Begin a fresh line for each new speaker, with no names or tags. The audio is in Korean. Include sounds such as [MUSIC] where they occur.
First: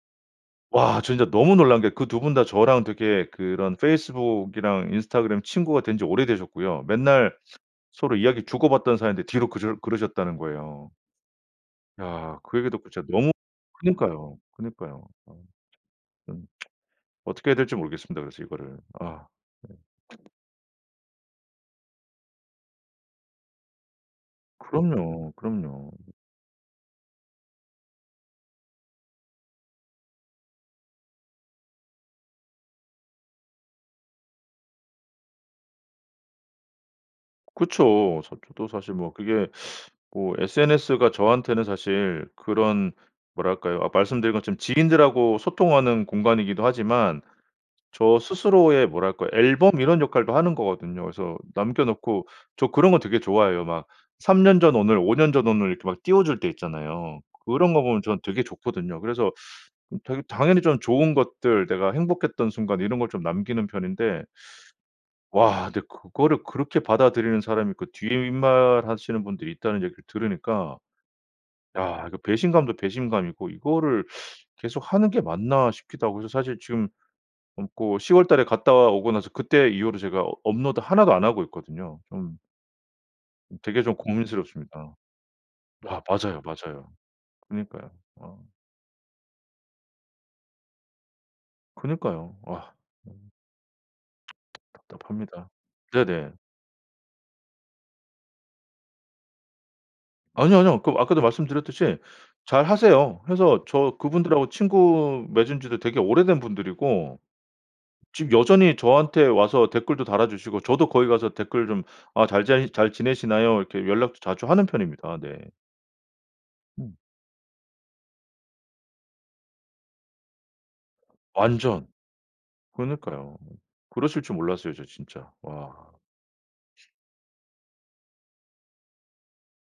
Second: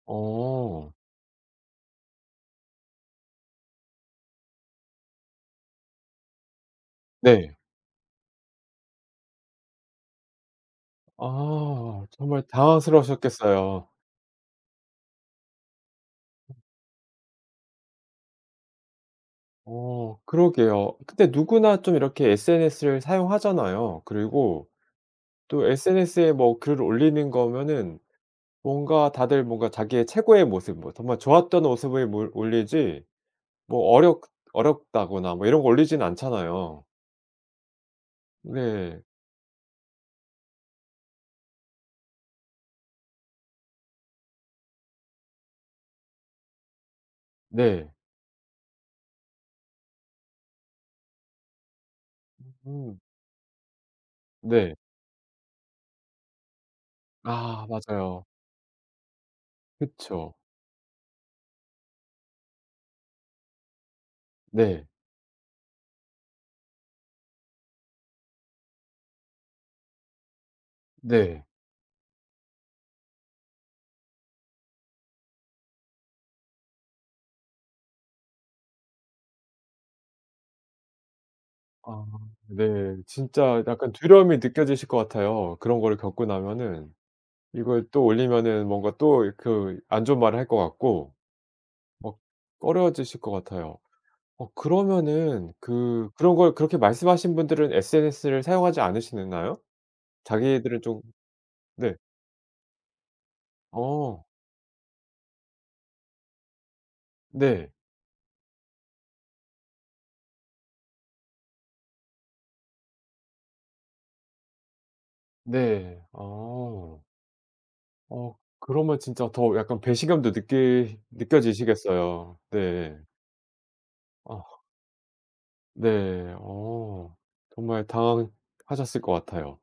어.
와. 진짜 너무 놀란 게 그 2 분 다 저랑 되게 그런 페이스북이랑 인스타그램 친구가 된 지 오래되셨고요. 맨날
네.
서로 이야기 주고받던 사이인데 뒤로 그러 그러셨다는 거예요.
아.
야.
정말
그 얘기 듣고 진짜 너무
당황스러우셨겠어요.
그니까요, 그니까요. 어. [TSK] 음. [TSK] 어떻게 해야 될지 모르겠습니다, 그래서 이거를. 아. 예.
어 그러게요. 근데 누구나 좀 이렇게 SNS를 사용하잖아요. 그리고
그럼요.
또
그럼요.
SNS에 뭐 글을 올리는 거면은 뭔가 다들 뭔가 자기의 최고의 모습 뭐 정말 좋았던 모습을 몰 올리지 뭐 어렵 어렵다거나 뭐 이런 거 올리지는 않잖아요.
그쵸. 저 도 사실
네.
뭐 그게 뭐 SNS가 저한테는 사실 그런 뭐랄까요 아 말씀드린 것처럼 지인들하고 소통하는 공간이기도 하지만
네.
저 스스로의 뭐랄까 앨범 이런 역할도 하는 거거든요. 그래서 남겨 놓고 저 그런
어.
거 되게 좋아해요. 막 3 년
네.
전 오늘, 5 년 전 오늘 이렇게 막 띄워줄 때 있잖아요.
아
그런 거 보면 저는
맞아요.
되게 좋거든요. 그래서 음 되게
그쵸.
당연히 저는 좋은 것들 내가 행복했던 순간 이런 걸 좀 남기는 편인데
네.
와 근데 그거를 그렇게 받아들이는 사람이 있고 뒷말하시는 분들이 있다는 얘기를 들으니까
네.
야 이거 배신감도 배신감이고 '이거를 계속하는 게 맞나.' 싶기도 하고 그래서 사실 지금 어 그 10 월 달에 갔다 오고 나서 그때 이후로 제가 어 업로드 1 도 안 하고 있거든요.
아
좀
네.
음
진짜
되게
약간
좀
두려움이 느껴지실
고민스럽습니다.
것 같아요, 그런 거를
아
겪고
맞아요, 맞아요.
나면은. 이걸
그니까요.
또
어.
올리면은 뭔가 또 그 안 좋은 말을 할 것 같고 막
그니까요. 아. 예.
꺼려지실
[TSK]
것 같아요. 어
답답합니다.
그러면은 그
네네.
그런 걸 그렇게 말씀하신 분들은 SNS를 사용하지 않으시는가요?
아뇨, 아뇨.
자기들은
그
좀
아까도
네.
말씀드렸듯이 잘하세요. 그래서 저
어.
그분들 하고 친구 맺은 지도 되게 오래된 분들이고
네.
지금 여전히 저한테 와서 댓글도 달아 주시고 저도 거기 가서 댓글 좀 아 잘 잘 "잘 지내시나요?" 이렇게 연락도 자주 하는 편입니다. 네.
네.
음.
어. 어 그러면 진짜 더 약간 배신감도 느끼
완전.
느껴지시겠어요. 네.
그니까요. 그러실 줄
어.
몰랐어요, 저 진짜. 와.
네. 어 정말 당황하셨을 것 같아요.